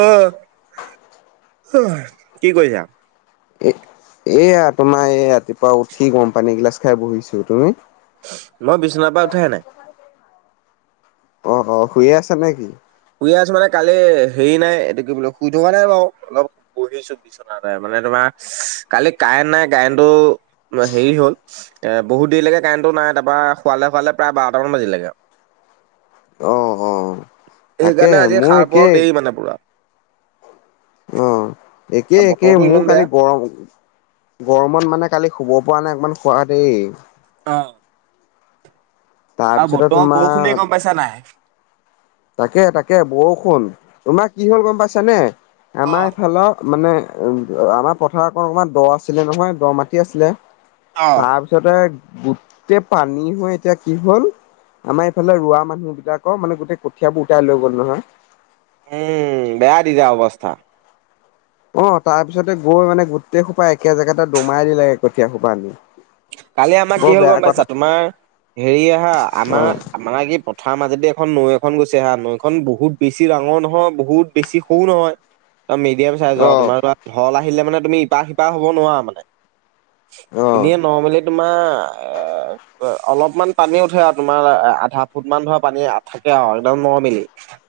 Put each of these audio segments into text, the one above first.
Of হয় কি কৰিছা? এ এয়া তোমাৰ এই ৰাতিপুৱা উঠি গৰম পানী এগিলাচ খাই বহিছো তুমি! মই বিছনাৰ পৰা উঠাই নাই। অ অ শুইে আছা নে কি শুই আছো মানে কালি হেৰি নাই এইটো কি বোলে শুই থকা নাই বাৰু অলপ বহিছোঁ না মানে তোমাৰ কালি কাৰেণ্ট নাই কাৰেণ্টটো হেৰি হ'ল এ বহুত দেৰি লৈকে কাৰেণ্টো নাই তাৰপৰা শুৱালে শুৱালে প্ৰায় বাৰটা মান বাজিলেগে আৰু অ অ তাকে সেইকাৰণে আজি মোৰ সাৰ পোৱাও একেই দেৰি মানে পুৰা একে আৰু একে বতৰটো মোৰ ইমান বেয়া কালি গৰম গৰমত মানে কালি শুব পৰা নাই অকণমান খোৱা দেই অ আৰু তাৰপিছতে বৰ্তমান তোমাৰ বৰষুণে গম পাইছা নাই তাকে তাকে বৰষুণ তোমাক কি হ'ল গম পাইছানে অ আমাৰ এইফালৰ মানে উ আমাৰ পথাৰক অকণমান দ আছিলে নহয় দ মাটি আছিলে অ তাৰপিছ তাৰছতে গোটেই পানী হৈ এতিয়া কি হ'ল আমাৰ এইফালে ৰোৱা মানুহবিলাকৰ মানে গোটেই কঠিয়াবোৰ উটাই লৈ গ'ল নহয় উম বেয়া তেতিয়া অৱস্থা অ তাৰ পিছতে গৈ মানে গোটেই সোপা একে জেগাতে দমাই দিলোগে কঠীয়া সোপা আনি কালি আমাক কি বৰ হল বেয়া গম পাইছা কথা তোমাৰ হেৰি আহা আমাৰ অ' আমাৰ কি পঠাৰ মাজেদি এখন নৈ এখন গৈছে হা নৈখন বহুত বেছি ডাঙৰ নহয় বহুত বেছি সৰু নহয় একম মিডিয়াম চাইজ আৰু অ' তোমাৰো ঢল আহিলে মানে তুমি ইপাহ সিপাহ হ'ব নোৱাৰা মানে এনেই অ' নৰ্মেলি তোমাৰ এ অলপমান পানী উঠে আৰু তোমাৰ আধা ফুট মান ধৰা পানী থাকে আৰু একদম নৰ্মেলি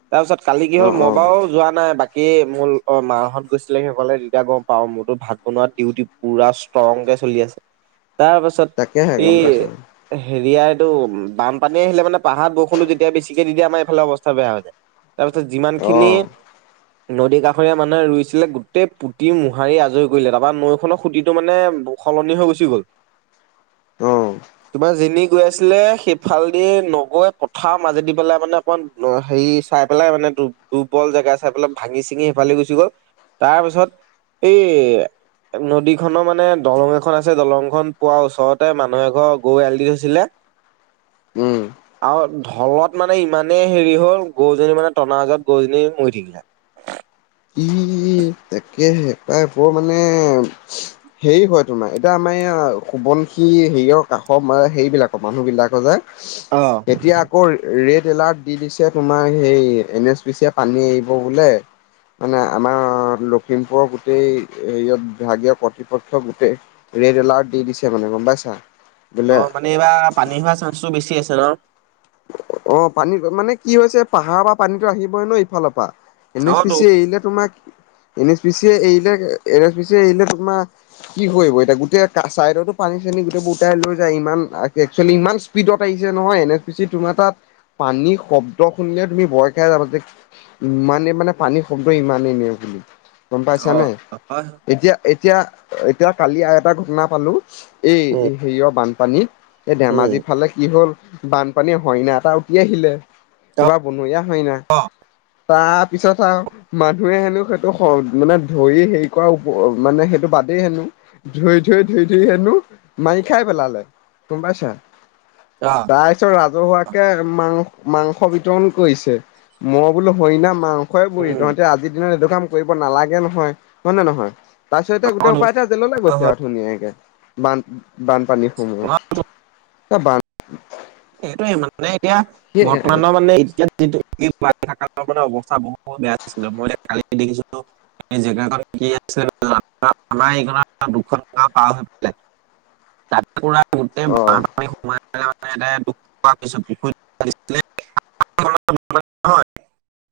তাৰপিছত কালি কি হল অ' মই অ' বাৰু যোৱা নাই বাকী কি মোৰ অ মাহঁত গৈছিলে সেই কলে তেতিয়া গম পাও মইতো ভাত বনা ডিউতি পুৰা ষ্ট্ৰং কে চলি আছে তাৰ পাছত তাকেহে গম এই পাইছো হেৰিয়া এইটো বানপানী আহিলে মানে পাহাৰ বৰষুণতটো যেতিয়া বেছিকে দি দিয়ে আমাৰ এইফালে অৱস্থা বেয়া হৈছে তাৰপিছত যিমান খিনি অ' নদীৰ কাষৰীয়া মানুহে ৰুইছিলে গোটেই পুতি মোহাৰি আজৰি কৰিলে তাৰপৰা নৈখনৰ সুতিটো মানে সলনি হৈ গুচি গ'ল অ তোমাৰ যেনি গৈ আছিলে সেইফালে দি নগৈ পথাৰ মাজেদি পেলাই মানে অকমান অ হেৰি চাই পেলাই মানে দুৰ্বল জেগাই চাই পেলাই ভাঙি চিঙি সিফালে গুচি গ'ল তাৰ পিছত এই নদীখনৰ মানে দলং এখন আছে দলংখন পোৱা ওচৰতে মানুহ এঘৰ গৰু এৰাল দি থৈছিলে উম। আৰু ঢলত মানে ইমানে হেৰি হ'ল গৰুজনী মানে টনাজত গৰুজনী মৰি থাকিলে ই তাকে সেই প্ৰাইবোৰ মানে হেৰি হয় তোমাৰ এতিয়া আমাৰ এই সোবনশি হেৰিয়ৰ কাষৰ সেইৰিবিলাকৰ মানুহবিলাকৰ যোয় অ এতিয়া আকৌ ৰেড এলাৰ্ট দি দিছে তোমাৰ সেই এন এছ পি চিয়ে পানী এৰিব বোলে মানে আমাৰ লখিমপুৰৰ গোটেই হেৰিয়াত বিভাগীয় কৰ্তৃপক্ষ গোটেই ৰেড এলাৰ্ট দি দিছে মানে গম পাইছা বোলে অ মানে এইবাৰ পানী হোৱা চান্সটো বেছি আছে ৰ অ পানী মানে কি হৈছে পাহাৰৰ পৰা পানীতো আহিবই ন ইফালৰ পৰা এন অ এছ পি তো চি এৰিলে তোমাৰ এন এছ পি চি এৰিলে এন এছ পি চি এৰিলে তোমাৰ কি কৰিব এতিয়া গোটেই চাইডতো পানী চানী গোটেই বোৰটাই লৈ যায় ইমান একচুৱেলি ইমান স্পিডত আহিছে নহয় এন এছ পি চি তোমাৰ তাত পানী শব্দ শুনিলে তুমি ভয় খাই যাবা যে ইমানে মানে পানী শব্দ ইমানেই নেওঁ বুলি। গম পাইছ অ নে হয়। এতিয়া এতিয়া এতিয়া কালি আৰু এটা ঘটনা পালো। এই উম হেৰিয় বানপানী এই উম ধেমাজিৰ ফালে কি হ'ল। বানপানী হৰিনা এটা উতি আহিলে অ কিবা বনৰীয়া হৰিনা। অ তা পিছত আও। মানুহে হেনো সেইটো মানে ধৰি হেৰি কৰা মানে সেইটো বাদেই হেনো। ধৈ ধৈ ধৈ ধৈ হেনো মাৰি খাই পেলালে গম পাইছা। [unintelligible] তাৰ পিছত ৰাজহুৱাকে মাং মাংস বিতৰণ কৰিছে মই বোলো হৰিণা মাং। খয় বুই উম তহঁতে আজিৰ দিনত এইটো কাম কৰিব নালাগে নহয় হয় নে নহয়। তাৰপিছত এতিয়া গোটেই সোপাই এতিয়া জেললৈ অ গৈছে হয়। আৰু ধুনীয়াকে বান। বানপানীসময়ত এ বান। সেইটোয়ে মানে এতিয়া বৰ্তমানৰ মানে এতিয়া। এই [unintelligible] অৱস্থা বহুত বেয়া আছিলে মই এতিয়া কালি দেখিছিলো ন। জখন কি আছিল আমাৰ এই দুশ টকা পাৰ হৈ পিলে। অ'। [unintelligible] [unintelligible] লাগিছিলে